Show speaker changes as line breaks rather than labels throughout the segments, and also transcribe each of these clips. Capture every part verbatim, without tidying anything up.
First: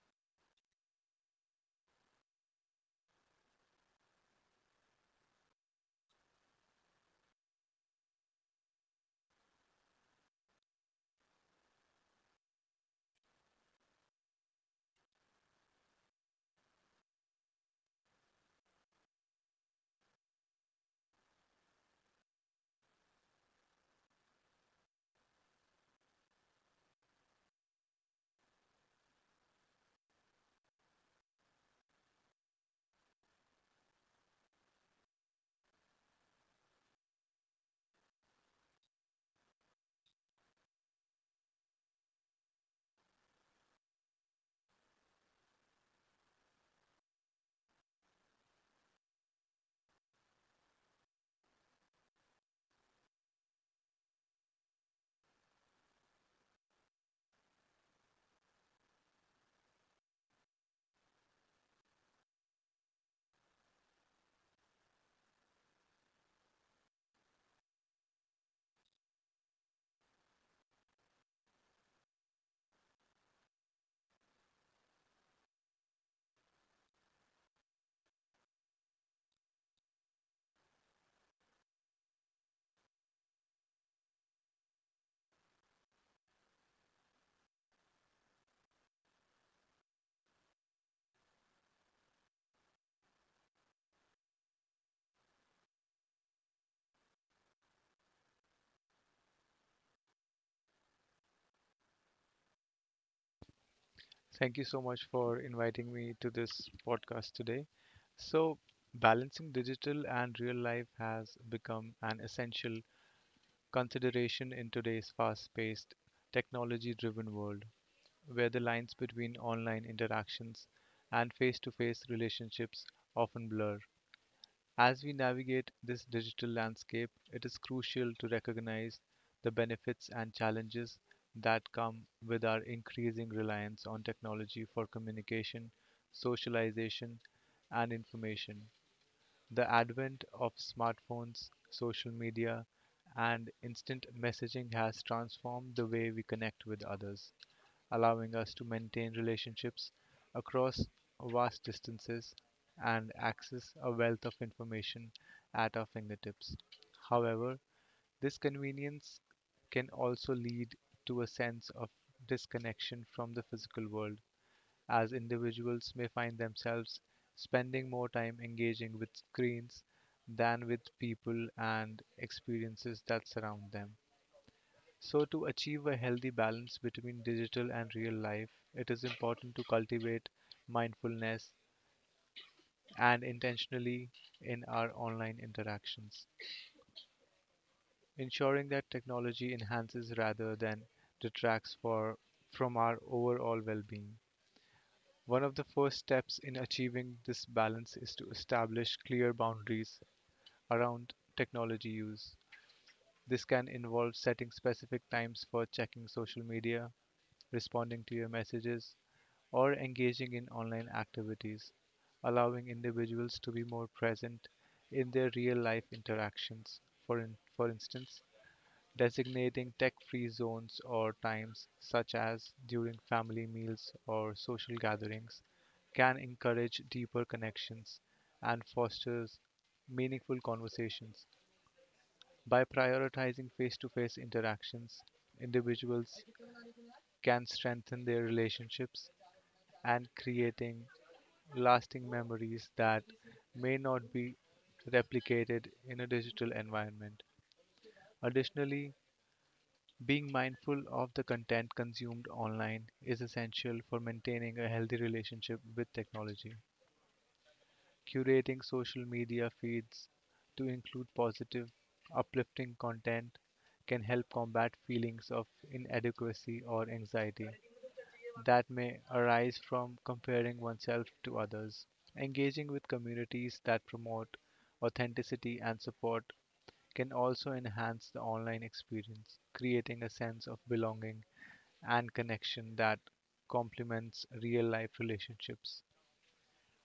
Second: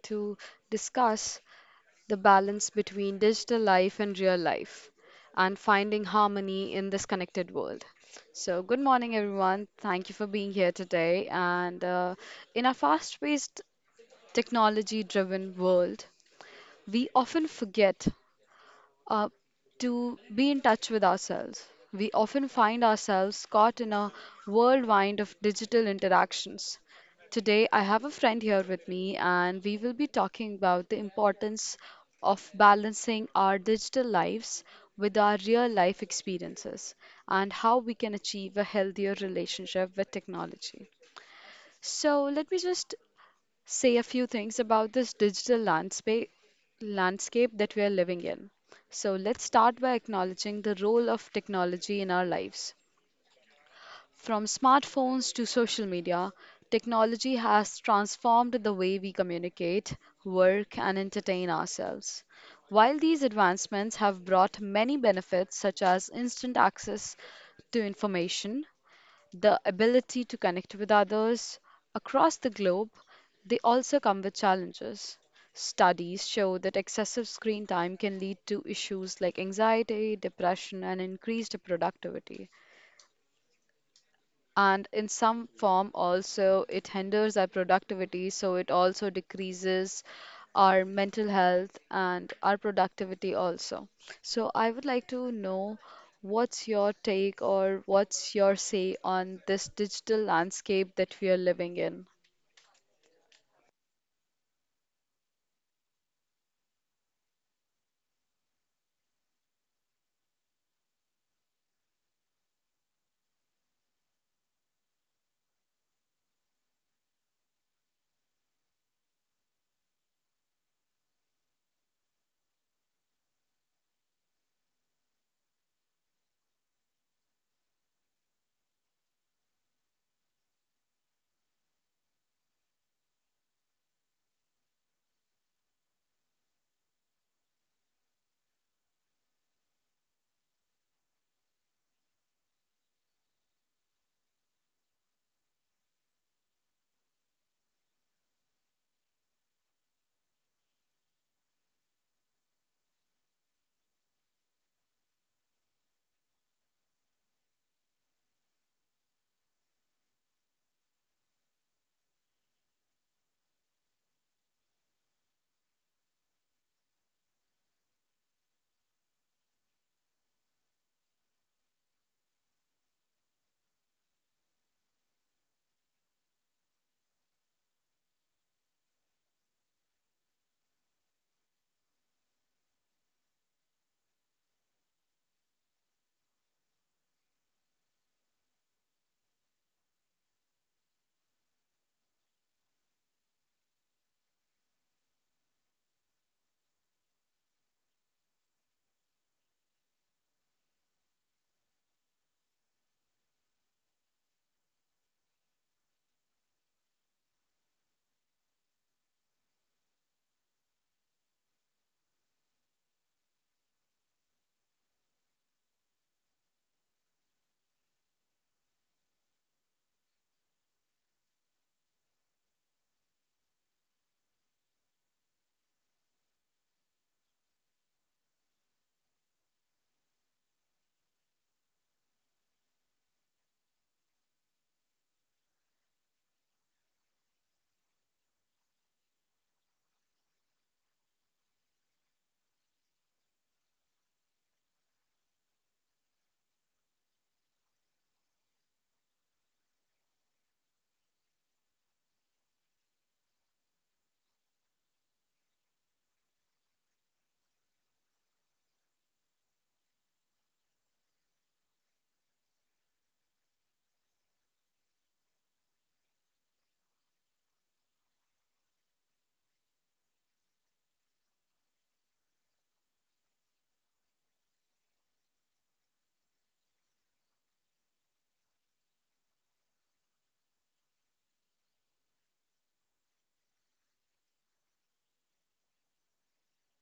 to discuss the balance between digital life and real life and finding harmony in this connected world. So, good morning, everyone. Thank you for being here today. And uh, In our fast paced, technology driven world, we often forget uh, to be in touch with ourselves. We often find ourselves caught in a whirlwind of digital interactions. Today, I have a friend here with me, and we will be talking about the importance of balancing our digital lives with our real life experiences and how we can achieve a healthier relationship with technology. So, let me just say a few things about this digital landscape landscape that we are living in. So let's start by acknowledging the role of technology in our lives. From smartphones to social media, technology has transformed the way we communicate, work, and entertain ourselves. While these advancements have brought many benefits such as instant access to information, the ability to connect with others across the globe, they also come with challenges. Studies show that excessive screen time can lead to issues like anxiety, depression, and increased productivity, and in some form also it hinders our productivity, so it also decreases our mental health and our productivity also. So I would like to know, what's your take or what's your say on this digital landscape that we are living in?
Thank you so much for inviting me to this podcast today. So, balancing digital and real life has become an essential consideration in today's fast paced, technology driven world, where the lines between online interactions and face to face relationships often blur. As we navigate this digital landscape, it is crucial to recognize the benefits and challenges that come with our increasing reliance on technology for communication, socialization, and information. The advent of smartphones, social media, and instant messaging has transformed the way we connect with others, allowing us to maintain relationships across vast distances and access a wealth of information at our fingertips. However, this convenience can also lead to a sense of disconnection from the physical world, as individuals may find themselves spending more time engaging with screens than with people and experiences that surround them. So, to achieve a healthy balance between digital and real life, it is important to cultivate mindfulness and intentionally in our online interactions, ensuring that technology enhances rather than detracts for, from our overall well being. One of the first steps in achieving this balance is to establish clear boundaries around technology use. This can involve setting specific times for checking social media, responding to your messages, or engaging in online activities, allowing individuals to be more present in their real life interactions. For, in, for instance, designating tech-free zones or times such as during family meals or social gatherings can encourage deeper connections and fosters meaningful conversations by prioritizing face-to-face interactions individuals can strengthen their relationships and creating lasting memories that may not be replicated in a digital environment. Additionally, being mindful of the content consumed online is essential for maintaining a healthy relationship with technology. Curating social media feeds to include positive, uplifting content can help combat feelings of inadequacy or anxiety that may arise from comparing oneself to others. Engaging with communities that promote authenticity and support can also enhance the online experience, creating a sense of belonging and connection that complements real life relationships.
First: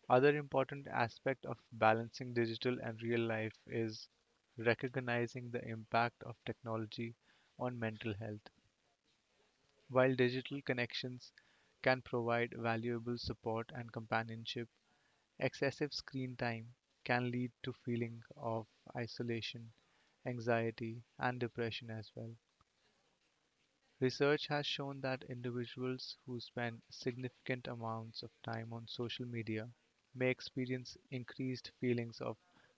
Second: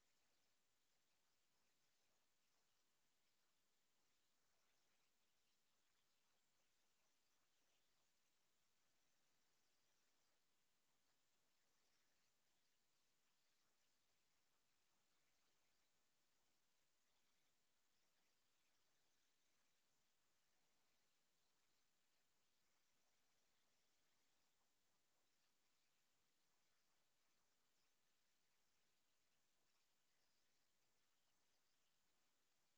Other important aspect of balancing digital and real life is recognizing the impact of technology on mental health. While digital connections can provide valuable support and companionship, excessive screen time can lead to feeling of isolation, anxiety and depression as well. Research has shown that individuals who spend significant amounts of time on social media may experience increased feelings of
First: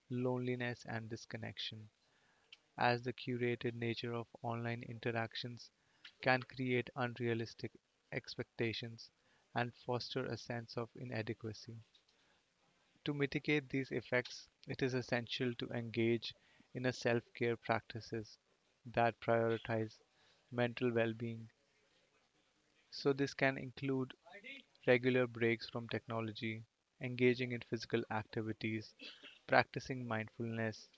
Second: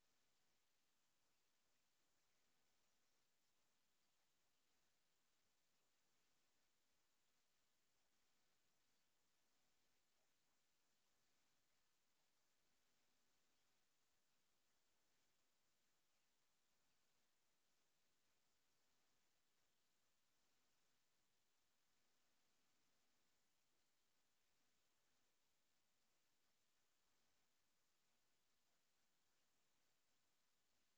loneliness and disconnection, as the curated nature of online interactions can create unrealistic expectations and foster a sense of inadequacy. To mitigate these effects, it is essential to engage in a self-care practices that prioritize mental well-being. So this can include regular breaks from technology, engaging in physical activities, practicing mindfulness,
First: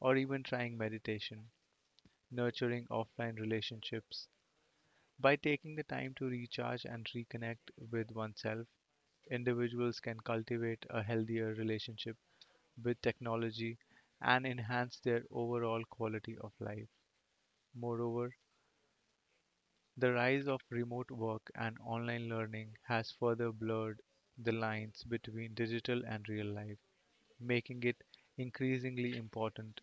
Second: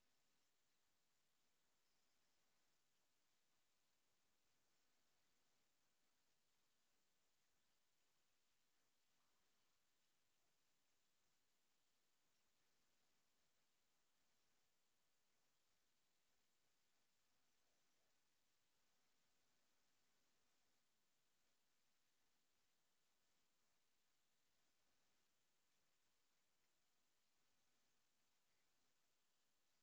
or even trying meditation, nurturing offline relationships. By taking the time to recharge and reconnect with oneself, individuals can cultivate a healthier relationship with technology and enhance their overall quality of life. Moreover, the rise of remote work and online learning has further blurred the lines between digital and real life, making it increasingly important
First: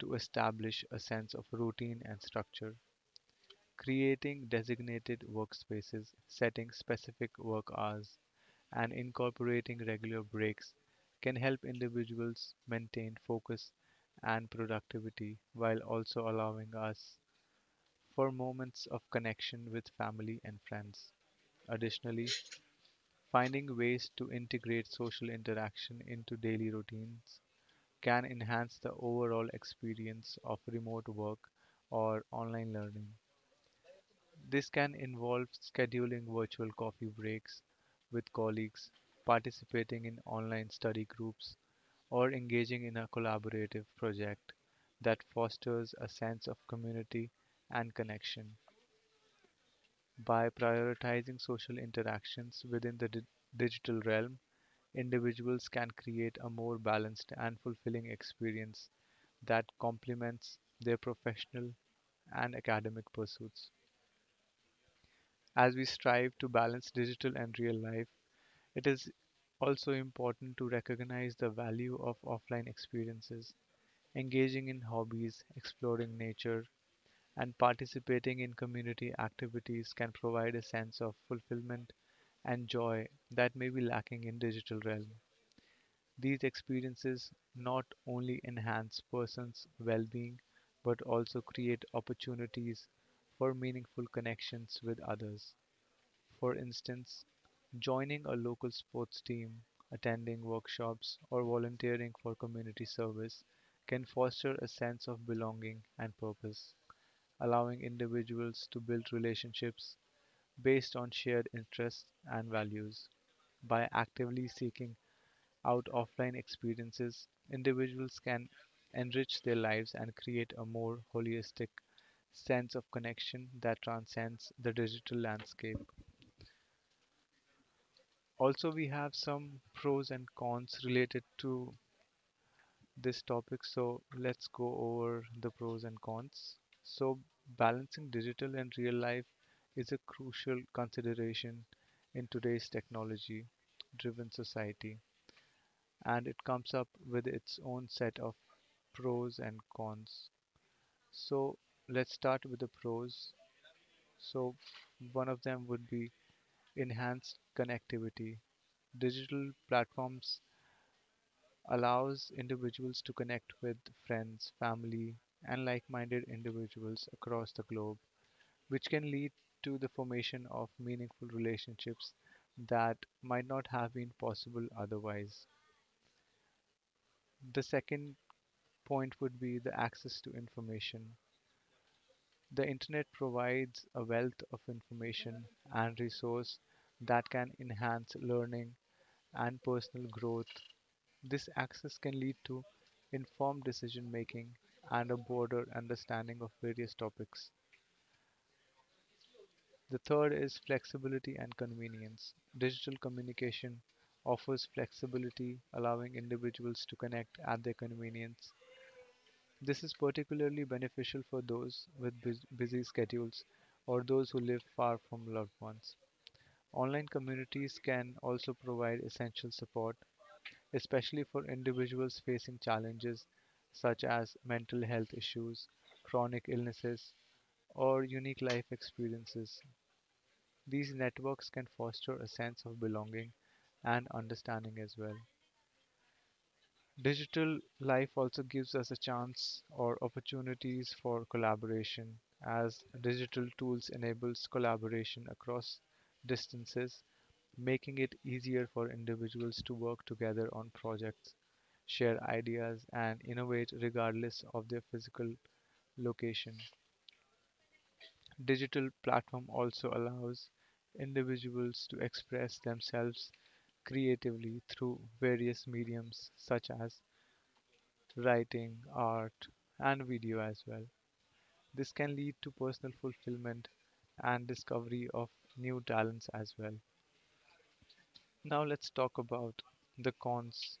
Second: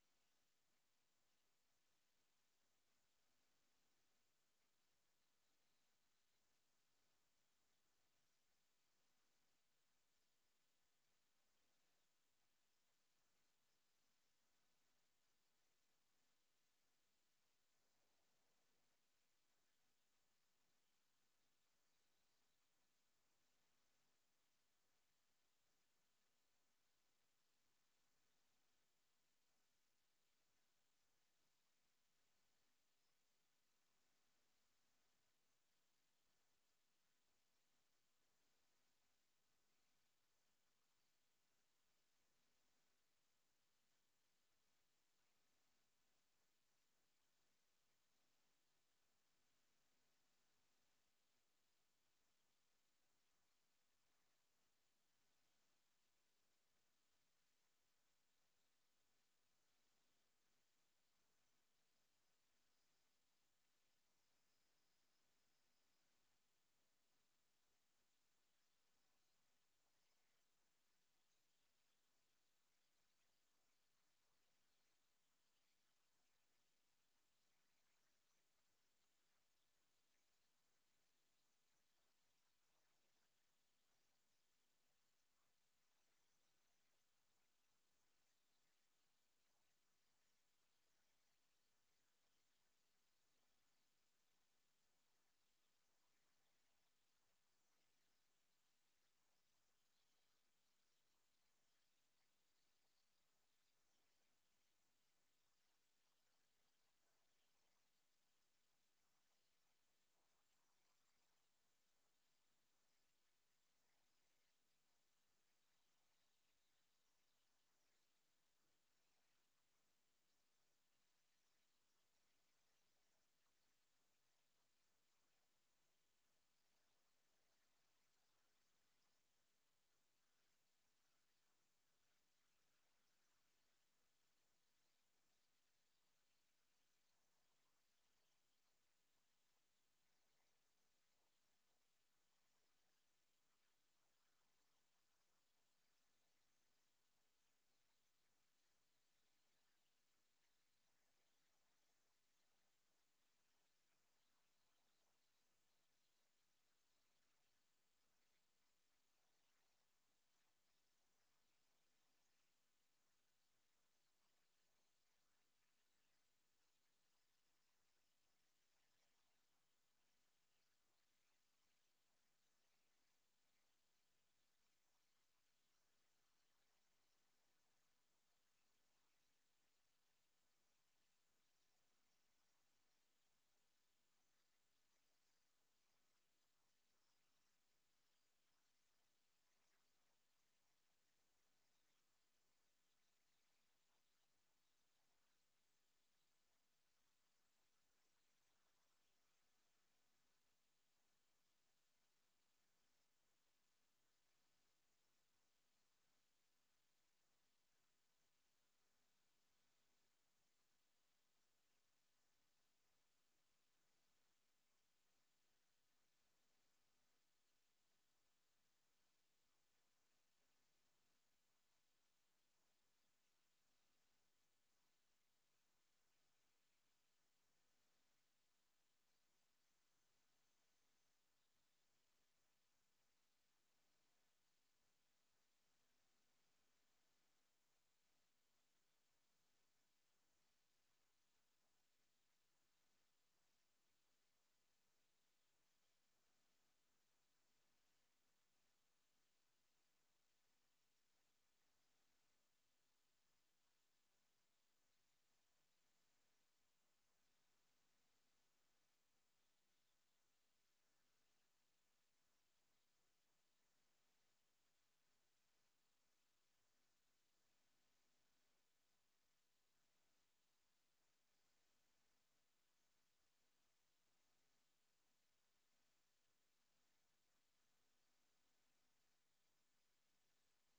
to establish a sense of routine and structure. Creating designated workspaces, setting specific work hours, and incorporating regular breaks can help individuals maintain focus and productivity while also allowing us for moments of connection with family and friends. Additionally, finding ways to integrate social interaction into daily routines can enhance the overall experience of remote work or online learning. This can involve scheduling virtual coffee breaks with colleagues, participating in online study groups, or engaging in a collaborative project that fosters a sense of community and connection. By prioritizing social interactions within the di- digital realm, individuals can create a more balanced and fulfilling experience that complements their professional and academic pursuits. As we strive to balance digital and real life, it is also important to recognize the value of offline experiences, engaging in hobbies, exploring nature, and participating in community activities can provide a sense of fulfillment and joy that may be lacking in digital realm. These experiences not only enhance persons' well-being but also create opportunities for meaningful connections with others. For instance, joining a local sports team, attending workshops, or volunteering for community service can foster a sense of belonging and purpose, allowing individuals to build relationships based on shared interests and values. By actively seeking out offline experiences, individuals can enrich their lives and create a more holistic sense of connection that transcends the digital landscape. Also, we have some pros and cons related to this topic. So, let's go over the pros and cons. So, balancing digital and real life is a crucial consideration in today's technology driven society, and it comes up with its own set of pros and cons. So, let's start with the pros. So, one of them would be enhanced connectivity. Digital platforms allows individuals to connect with friends, family, and like minded individuals across the globe, which can lead to the formation of meaningful relationships that might not have been possible otherwise. The second point would be the access to information. The internet provides a wealth of information and resource that can enhance learning and personal growth. This access can lead to informed decision making and a broader understanding of various topics. The third is flexibility and convenience. Digital communication offers flexibility, allowing individuals to connect at their convenience. This is particularly beneficial for those with bus- busy schedules or those who live far from loved ones. Online communities can also provide essential support, especially for individuals facing challenges such as mental health issues, chronic illnesses, or unique life experiences. These networks can foster a sense of belonging and understanding as well. Digital life also gives us a chance or opportunities for collaboration, as digital tools enables collaboration across distances, making it easier for individuals to work together on projects, share ideas, and innovate regardless of their physical location. Digital platform also allows individuals to express themselves creatively through various mediums such as writing, art, and video as well. This can lead to personal fulfillment and discovery of new talents as well. Now, let's talk about the cons.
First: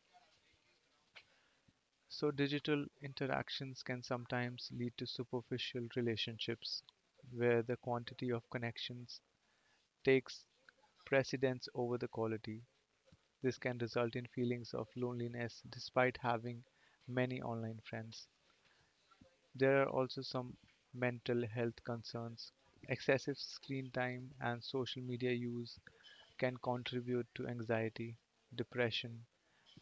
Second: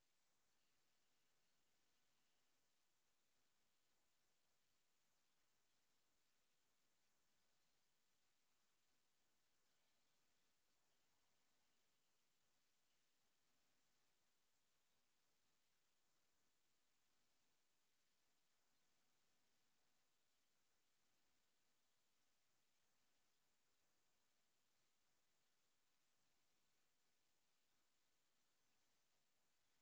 So, digital interactions can sometimes lead to superficial relationships where the quantity of connections takes precedence over the quality. This can result in feelings of loneliness despite having many online friends. There are also some mental health concerns. Excessive screen time and social media use can contribute to anxiety, depression,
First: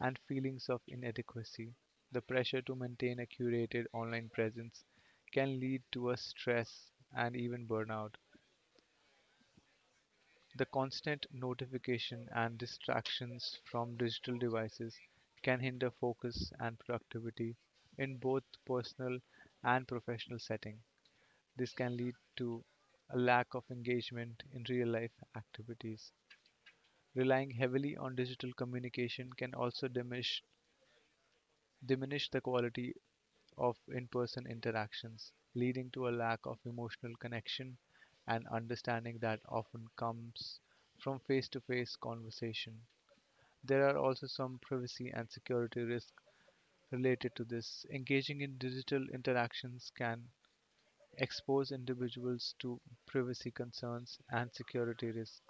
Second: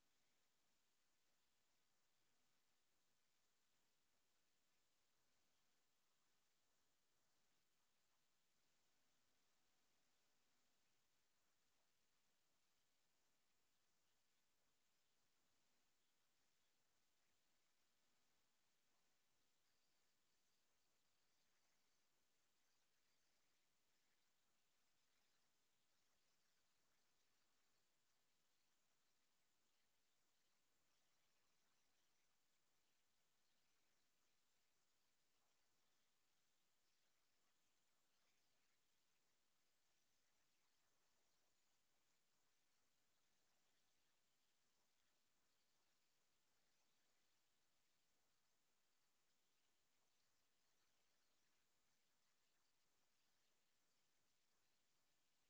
and feelings of inadequacy. The pressure to maintain a curated online presence can lead to a stress and even burnout. The constant notification and distractions from digital devices can hinder focus and productivity in both personal and professional setting. This can lead to a lack of engagement in real life activities. Relying heavily on digital communication can also diminish, diminish the quality of in person interactions, leading to a lack of emotional connection and understanding that often comes from face to face conversation. There are also some privacy and security risks related to this. Engaging in digital interactions can expose individuals to privacy concerns and security risks,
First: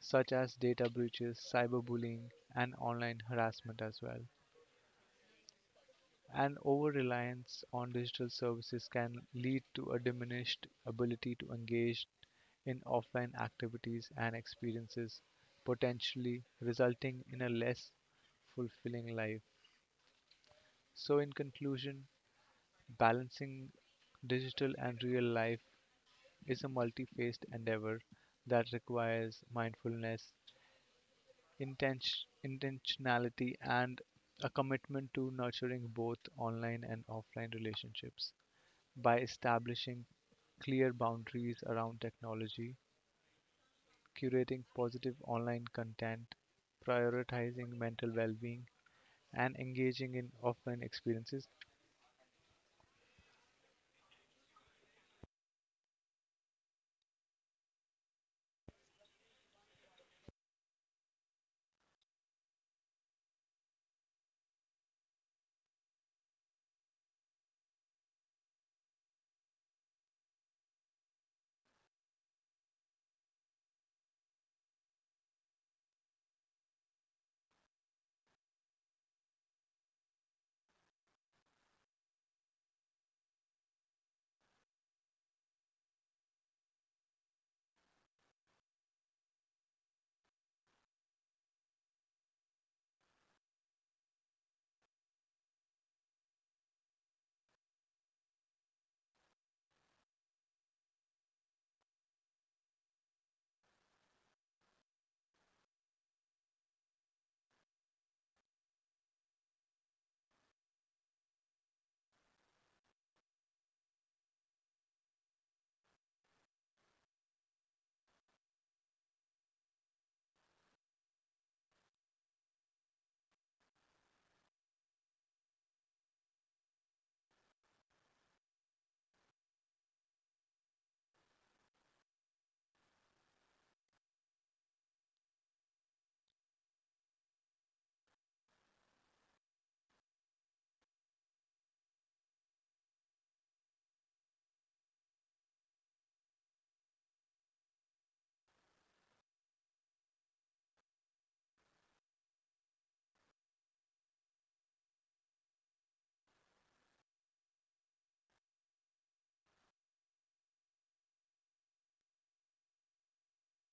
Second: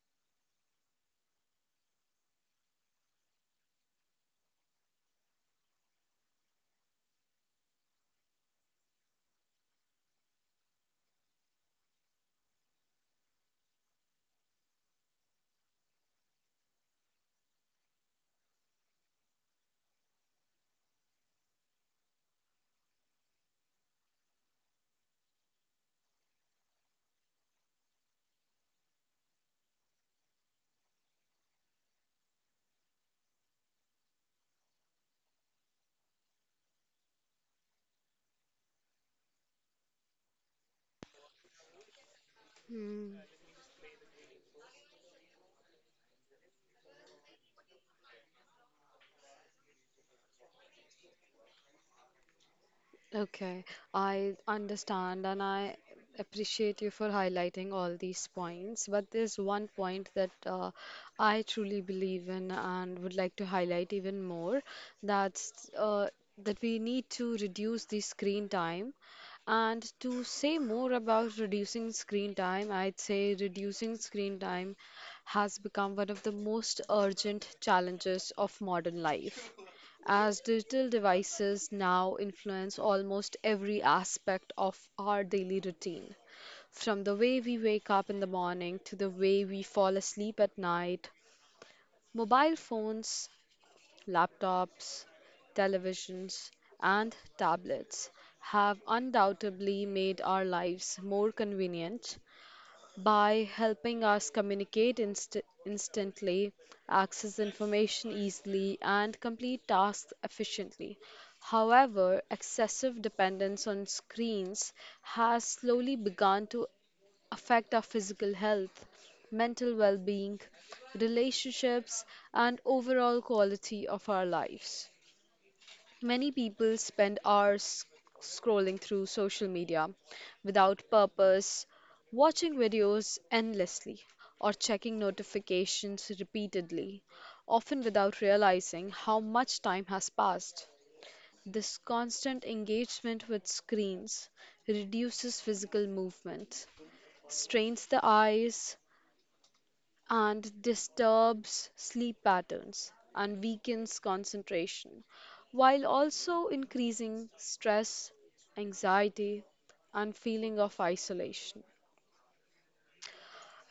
such as data breaches, cyberbullying, and online harassment as well. An over reliance on digital services can lead to a diminished ability to engage in offline activities and experiences, potentially resulting in a less fulfilling life. So, in conclusion, balancing digital and real life is a multi-faced endeavor that requires mindfulness, intention, intentionality, and a commitment to nurturing both online and offline relationships by establishing clear boundaries around technology,
Hmm.
curating positive online content, prioritizing mental well being, and engaging in offline experiences.
Okay, I understand and I appreciate you for highlighting all these points. But there's one point that uh, I truly believe in and would like to highlight even more. That's uh, that we need to reduce the screen time. And to say more about reducing screen time, I'd say reducing screen time has become one of the most urgent challenges of modern life, as digital devices now influence almost every aspect of our daily routine. From the way we wake up in the morning to the way we fall asleep at night, mobile phones, laptops, televisions, and tablets have undoubtedly made our lives more convenient, by helping us communicate inst- instantly, access information easily, and complete tasks efficiently. However, excessive dependence on screens has slowly begun to affect our physical health, mental well being, relationships, and overall quality of our lives. Many people spend hours scrolling through social media without purpose, watching videos endlessly, or checking notifications repeatedly, often without realizing how much time has passed. This constant engagement with screens reduces physical movement, strains the eyes, and disturbs sleep patterns and weakens concentration, while also increasing stress, anxiety, and feeling of isolation.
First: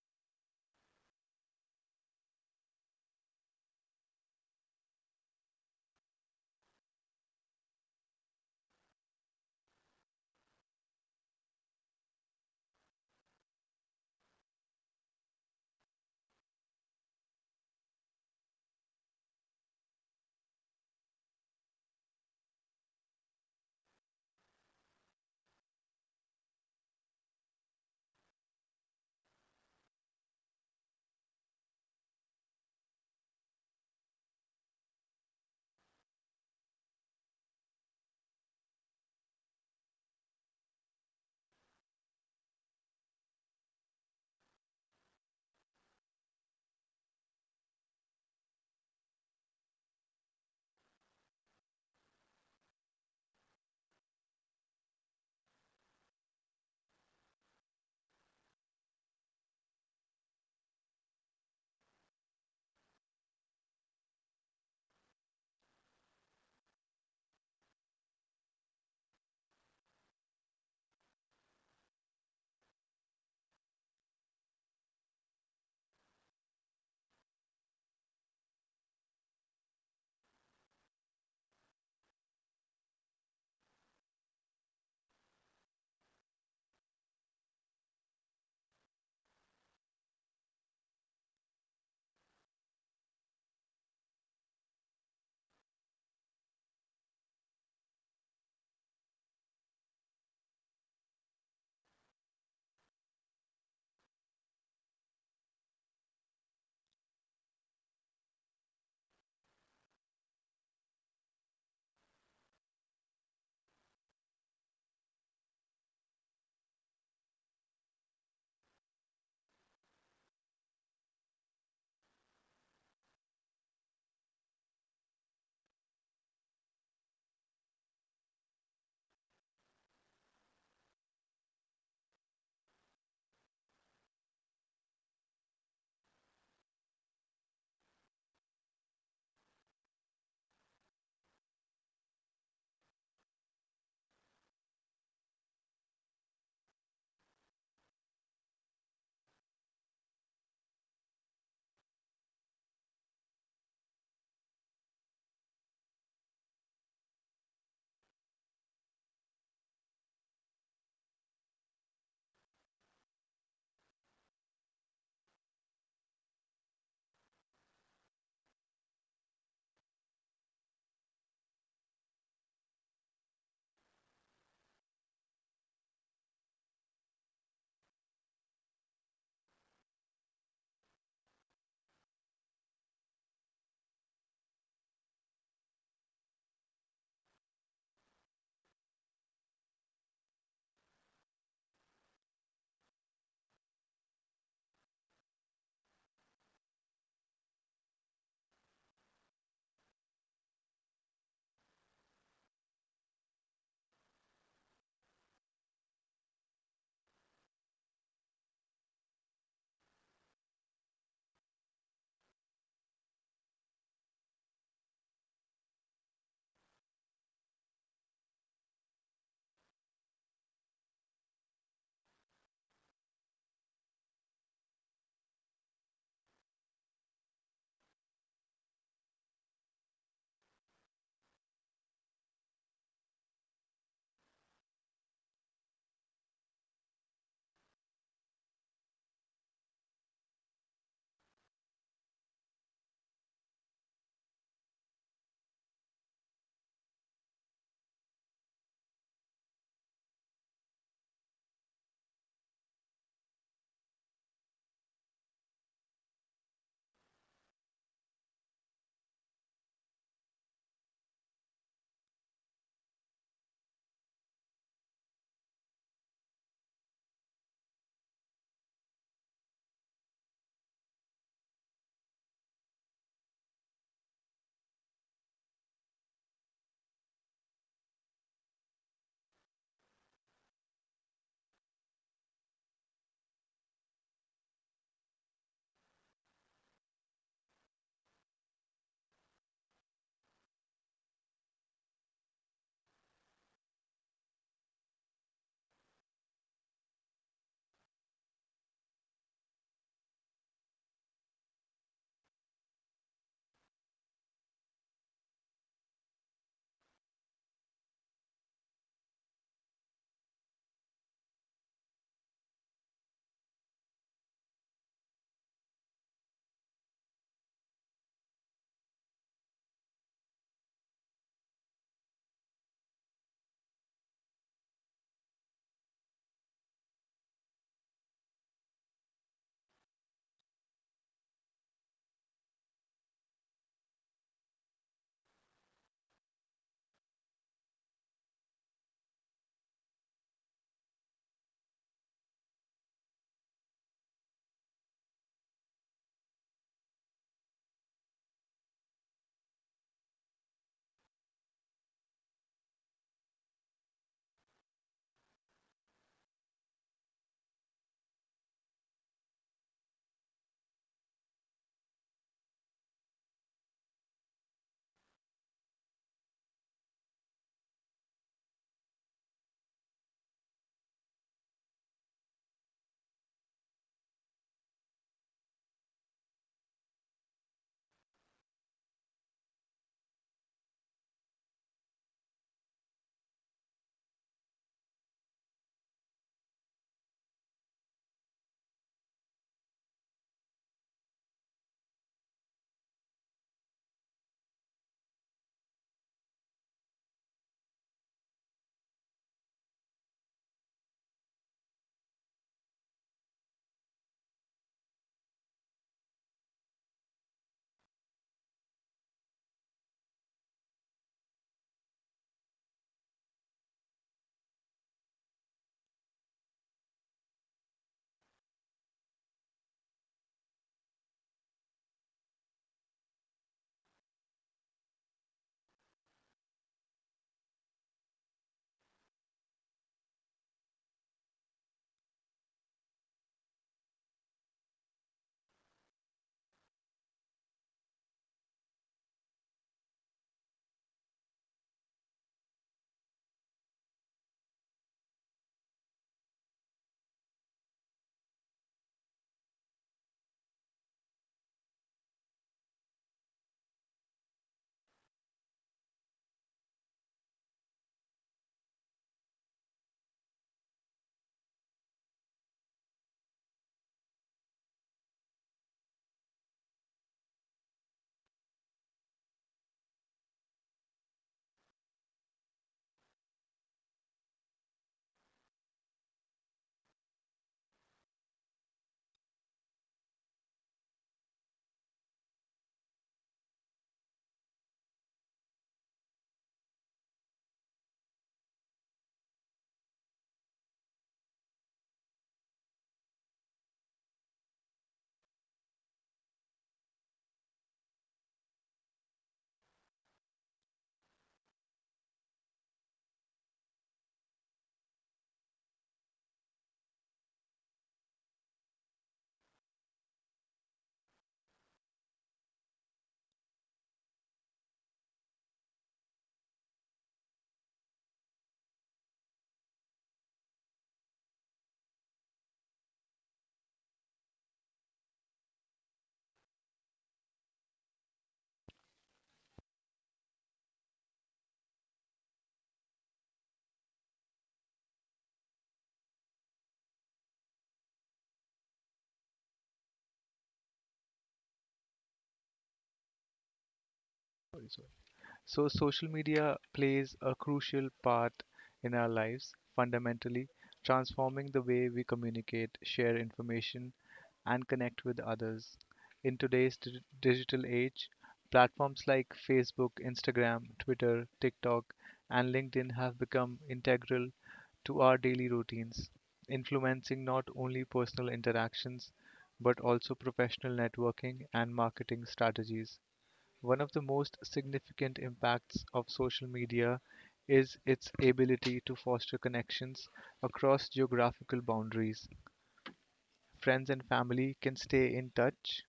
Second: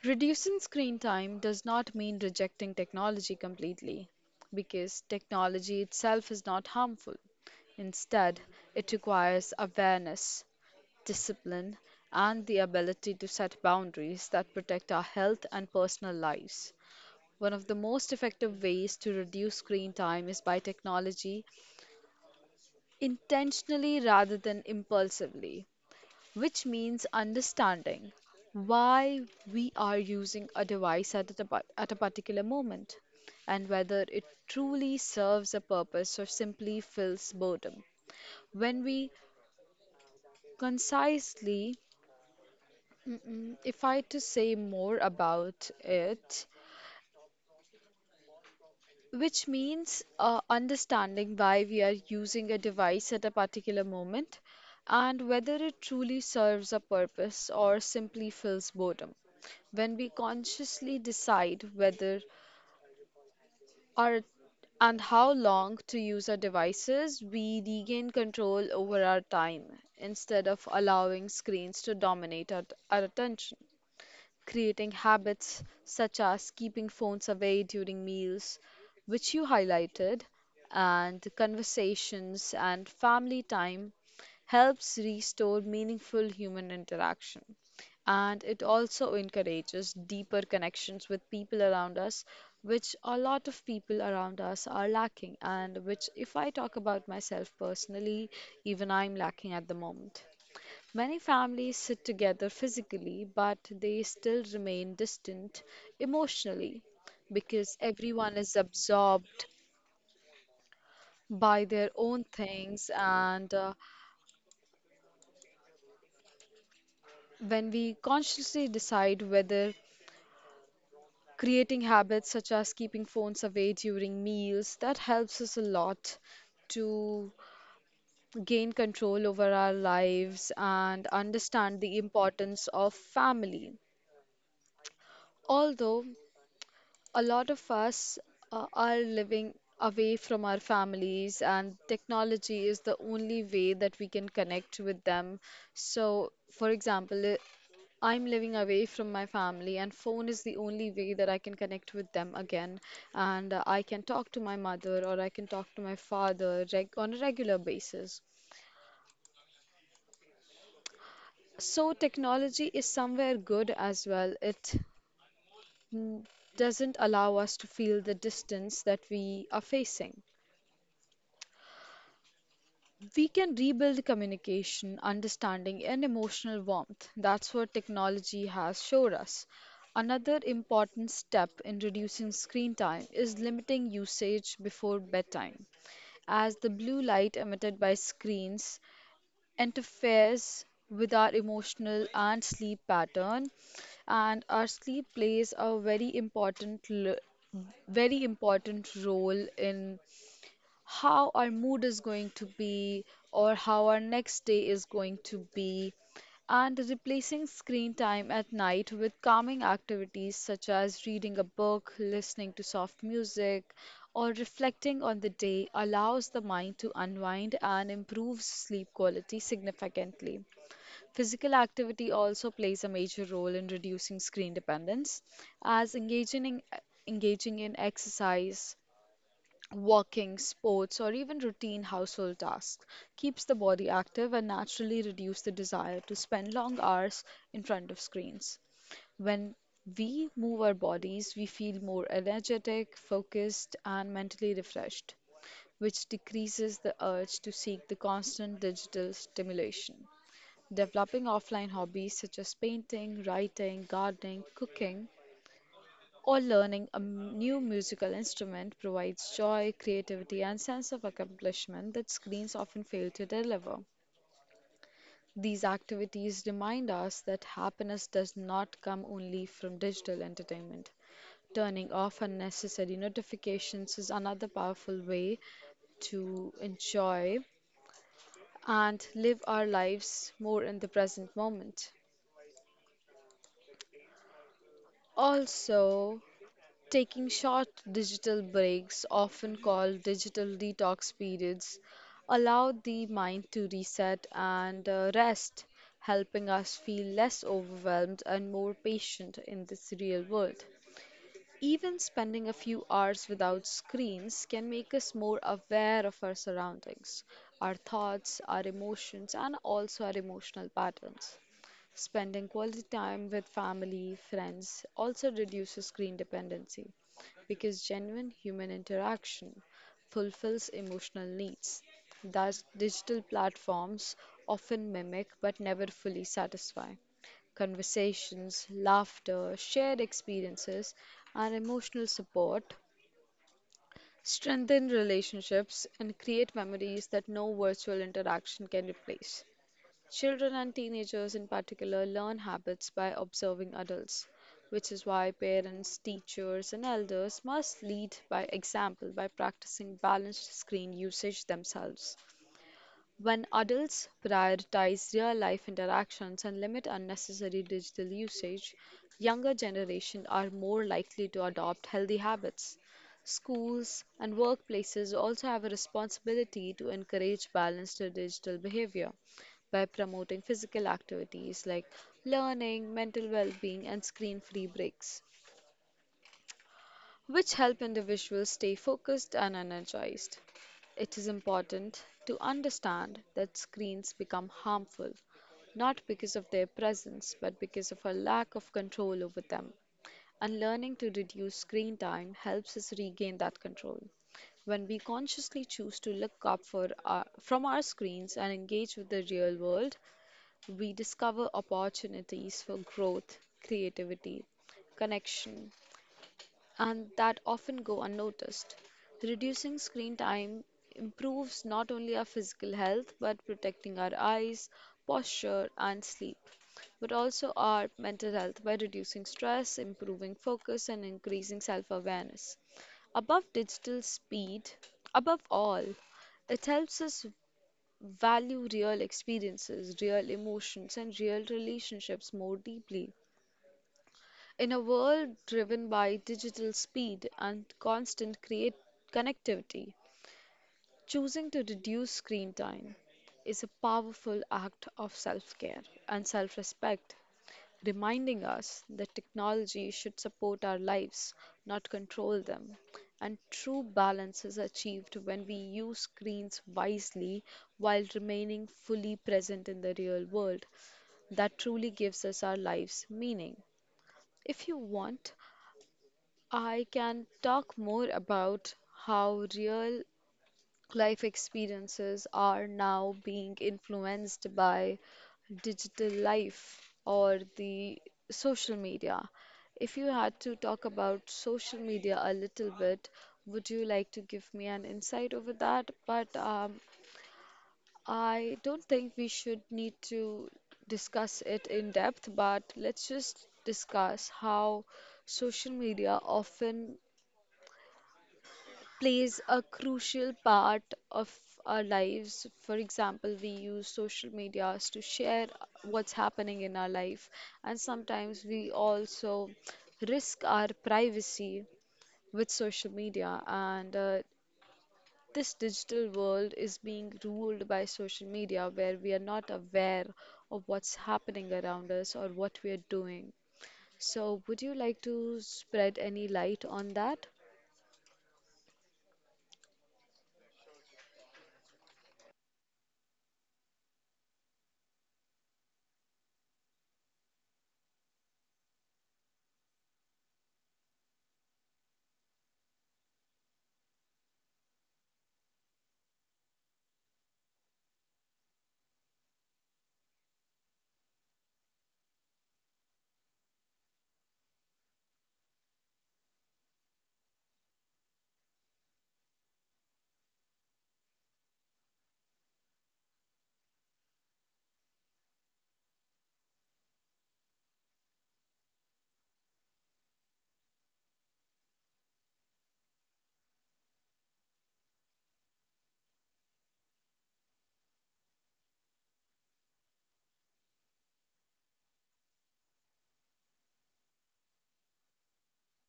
Reducing screen time does not mean rejecting technology completely, because technology itself is not harmful. Instead, it requires awareness, discipline, and the ability to set boundaries that protect our health and personal lives. One of the most effective ways to reduce screen time is by technology intentionally rather than impulsively, which means understanding why we are using a device at a, tapa- at a particular moment and whether it truly serves a purpose or simply fills boredom. When we concisely Mm, mm, If I to say more about it, which means uh, understanding why we are using a device at a particular moment and whether it truly serves a purpose or simply fills boredom. When we consciously decide whether our and how long to use our devices, we regain control over our time instead of allowing screens to dominate our, our attention, creating habits such as keeping phones away during meals, which you highlighted, and conversations and family time helps restore meaningful human interaction. And it also encourages deeper connections with people around us, which a lot of people around us are lacking, and which, if I talk about myself personally, even I'm lacking at the moment. Many families sit together physically, but they still remain distant emotionally because everyone is absorbed by their own things. And uh, When we consciously decide whether creating habits such as keeping phones away during meals, that helps us a lot to gain control over our lives and understand the importance of family. Although a lot of us uh, are living away from our families, and technology is the only way that we can connect with them. So, for example, i- I'm living away from my family, and phone is the only way that I can connect with them again. And uh, I can talk to my mother or I can talk to my father reg- on a regular basis. So, technology is somewhere good as well. It mm, doesn't allow us to feel the distance that we are facing. We can rebuild communication, understanding, and emotional warmth. That's what technology has showed us. Another important step in reducing screen time is limiting usage before bedtime, as the blue light emitted by screens interferes with our emotional and sleep pattern, and our sleep plays a very important, l- very important role in how our mood is going to be or how our next day is going to be, and replacing screen time at night with calming activities such as reading a book, listening to soft music, or reflecting on the day allows the mind to unwind and improves sleep quality significantly. Physical activity also plays a major role in reducing screen dependence, as engaging in, engaging in exercise, walking, sports, or even routine household tasks keeps the body active and naturally reduce the desire to spend long hours in front of screens. When we move our bodies, we feel more energetic, focused, and mentally refreshed, which decreases the urge to seek the constant digital stimulation. Developing offline hobbies such as painting, writing, gardening, cooking, or learning a m- new musical instrument provides joy, creativity, and sense of accomplishment that screens often fail to deliver. These activities remind us that happiness does not come only from digital entertainment. Turning off unnecessary notifications is another powerful way to enjoy and live our lives more in the present moment. Also, taking short digital breaks, often called digital detox periods, allow the mind to reset and uh, rest, helping us feel less overwhelmed and more patient in this real world. Even spending a few hours without screens can make us more aware of our surroundings, our thoughts, our emotions, and also our emotional patterns. Spending quality time with family, friends also reduces screen dependency because genuine human interaction fulfills emotional needs that digital platforms often mimic but never fully satisfy. Conversations, laughter, shared experiences, and emotional support strengthen relationships and create memories that no virtual interaction can replace. Children and teenagers, in particular, learn habits by observing adults, which is why parents, teachers, and elders must lead by example by practicing balanced screen usage themselves. When adults prioritize real life interactions and limit unnecessary digital usage, younger generations are more likely to adopt healthy habits. Schools and workplaces also have a responsibility to encourage balanced digital behavior by promoting physical activities like learning, mental well being, and screen free breaks which help individuals stay focused and energized. It is important to understand that screens become harmful not because of their presence but because of our lack of control over them. And learning to reduce screen time helps us regain that control. When we consciously choose to look up for our, from our screens and engage with the real world, we discover opportunities for growth, creativity, connection, and that often go unnoticed. Reducing screen time improves not only our physical health but protecting our eyes, posture, and sleep, but also our mental health by reducing stress, improving focus, and increasing self awareness. Above digital speed, Above all, it helps us value real experiences, real emotions, and real relationships more deeply. In a world driven by digital speed and constant create connectivity, choosing to reduce screen time is a powerful act of self care and self respect, reminding us that technology should support our lives, not control them. And true balance is achieved when we use screens wisely while remaining fully present in the real world that truly gives us our lives meaning. If you want, I can talk more about how real life experiences are now being influenced by digital life or the social media. If you had to talk about social media a little bit, would you like to give me an insight over that? But um, I don't think we should need to discuss it in depth, but let's just discuss how social media often plays a crucial part of our lives. For example, we use social medias to share what's happening in our life, and sometimes we also risk our privacy with social media. And uh, this digital world is being ruled by social media, where we are not aware of what's happening around us or what we are doing. So, would you like to spread any light on that?
So, social media plays a crucial part in our lives, fundamentally transforming the way we communicate, share information, and connect with others. In today's dig- digital age, platforms like Facebook, Instagram, Twitter, TikTok, and LinkedIn have become integral to our daily routines, influencing not only personal interactions but also professional networking and marketing strategies. One of the most significant impacts of social media is its ability to foster connections across geographical boundaries. Friends and family can stay in touch.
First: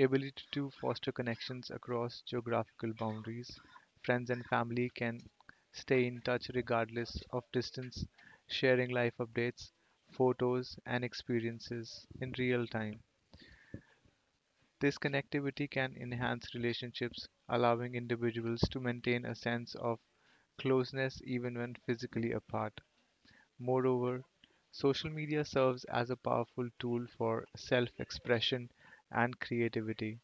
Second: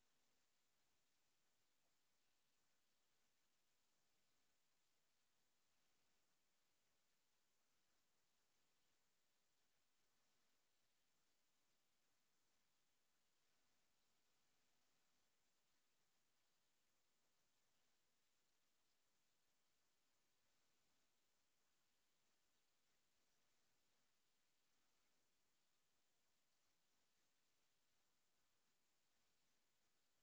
Ability to foster connections across geographical boundaries. Friends and family can stay in touch regardless of distance, sharing life updates, photos, and experiences in real time. This connectivity can enhance relationships, allowing individuals to maintain a sense of closeness even when physically apart. Moreover, social media serves as a powerful tool for self expression and creativity.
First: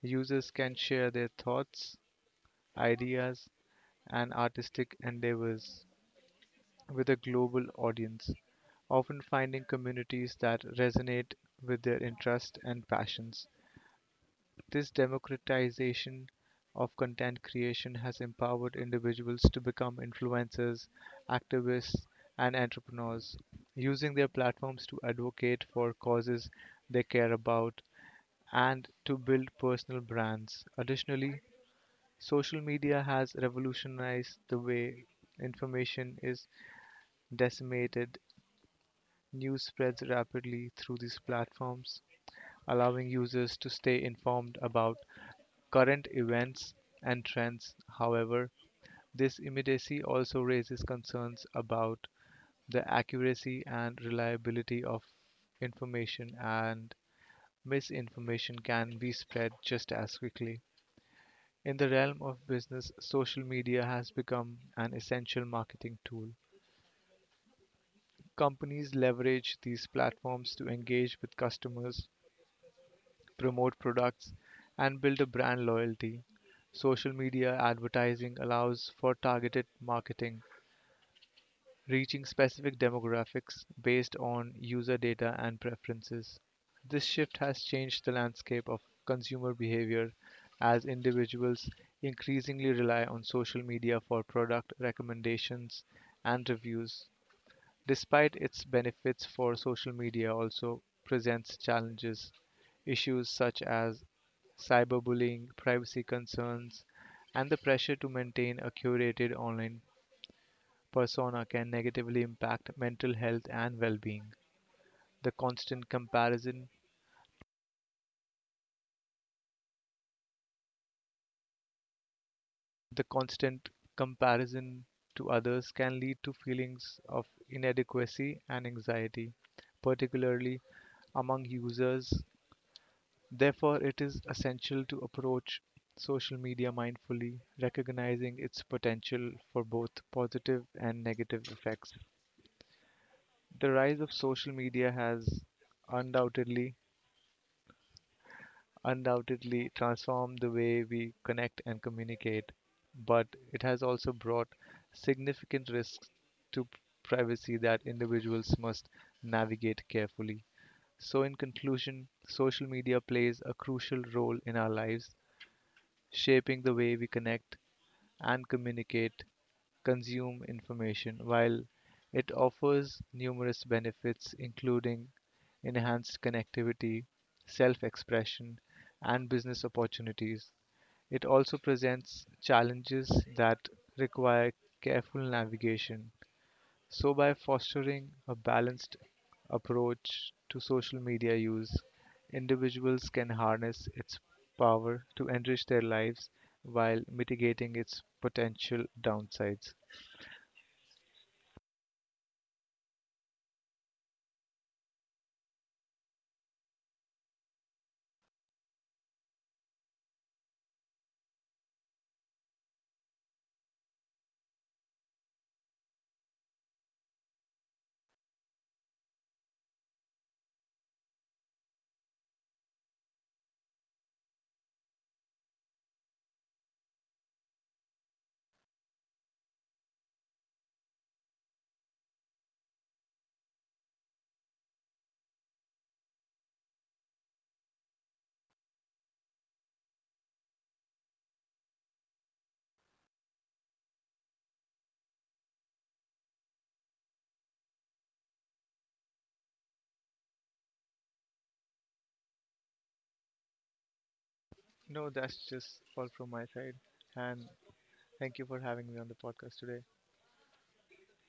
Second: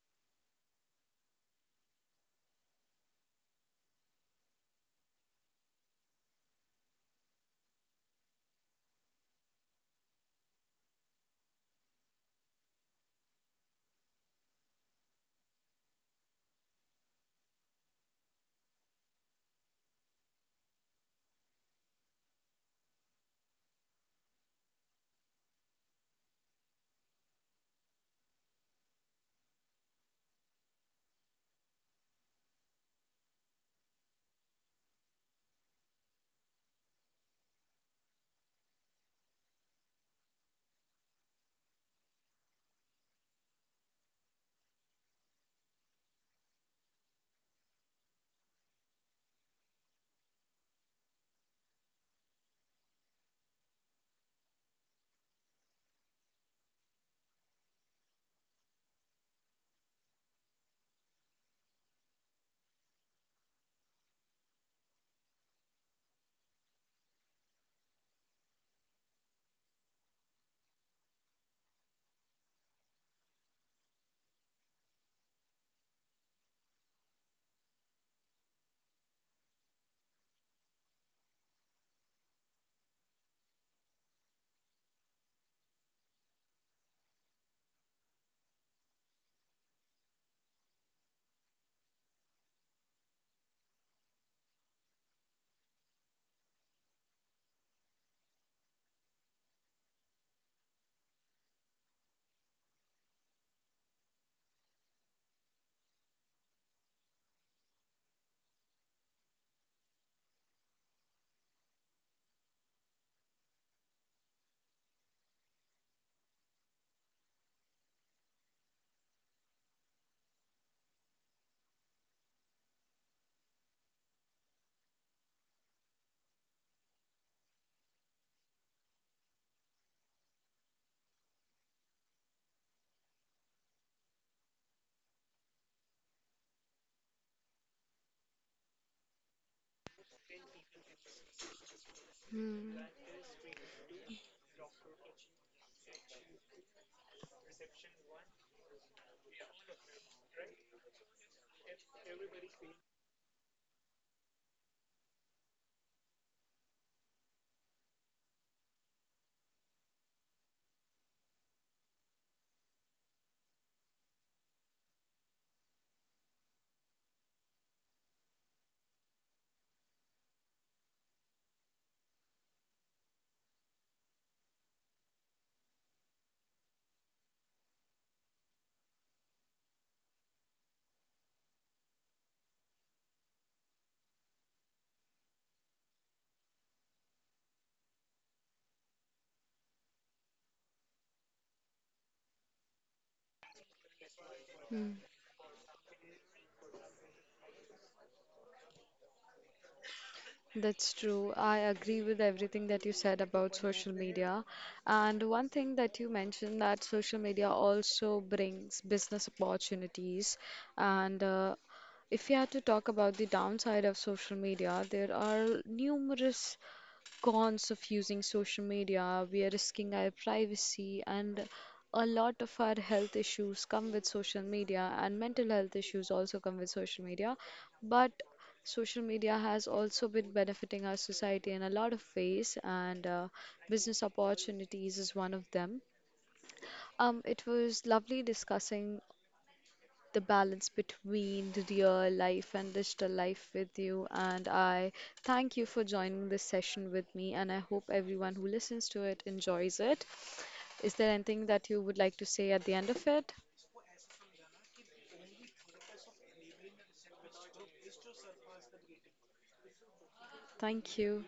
Users can share their thoughts, ideas, and artistic endeavors with a global audience, often finding communities that resonate with their interests and passions. This democratization of content creation has empowered individuals to become influencers, activists, and entrepreneurs, using their platforms to advocate for causes they care about and to build personal brands. Additionally, social media has revolutionized the way information is disseminated. News spreads rapidly through these platforms, allowing users to stay informed about current events and trends. However, this immediacy also raises concerns about the accuracy and reliability of information, and misinformation can be spread just as quickly. In the realm of business, social media has become an essential marketing tool. Companies leverage these platforms to engage with customers, promote products, and build a brand loyalty. Social media advertising allows for targeted marketing, reaching specific demographics based on user data and preferences. This shift has changed the landscape of consumer behavior as individuals increasingly rely on social media for product recommendations and reviews. Despite its benefits for social media also presents challenges. Issues such as cyberbullying, privacy concerns, and the pressure to maintain a curated online persona can negatively impact mental health and well-being. The constant comparison, the constant comparison to others can lead to feelings of inadequacy and anxiety, particularly among users. Therefore, it is essential to approach social media mindfully, recognizing its potential for both positive and negative effects. The rise of social media has undoubtedly undoubtedly transformed the way we connect and communicate, but it has also brought significant risks to privacy that individuals must navigate carefully. So, in conclusion, social media plays a crucial role in our lives shaping the way we connect and communicate, consume information, while it offers numerous benefits, including enhanced connectivity, self expression, and business opportunities. It also presents challenges that require careful navigation. So, by fostering a balanced approach to social media use, individuals can harness its
Hmm.
power to enrich their lives while mitigating its potential downsides.
That's true. I agree with everything that you said about social media. And one thing that you mentioned that social media also brings business opportunities. And uh, if you had to talk about the downside of social media, there are numerous cons of using social media. We are risking our privacy, and a lot of our health issues come with social media, and mental health issues also come with social media. But social media has also been benefiting our society in a lot of ways, and uh, business opportunities is one of them. Um, it was lovely discussing the balance between the real life and digital life with you. And I thank you for joining this session with me. And I hope everyone who listens to it enjoys it. Is there anything that you would like to say at the end of it?
No, that's just all from my side. And thank you for having me on the podcast today.
Thank you.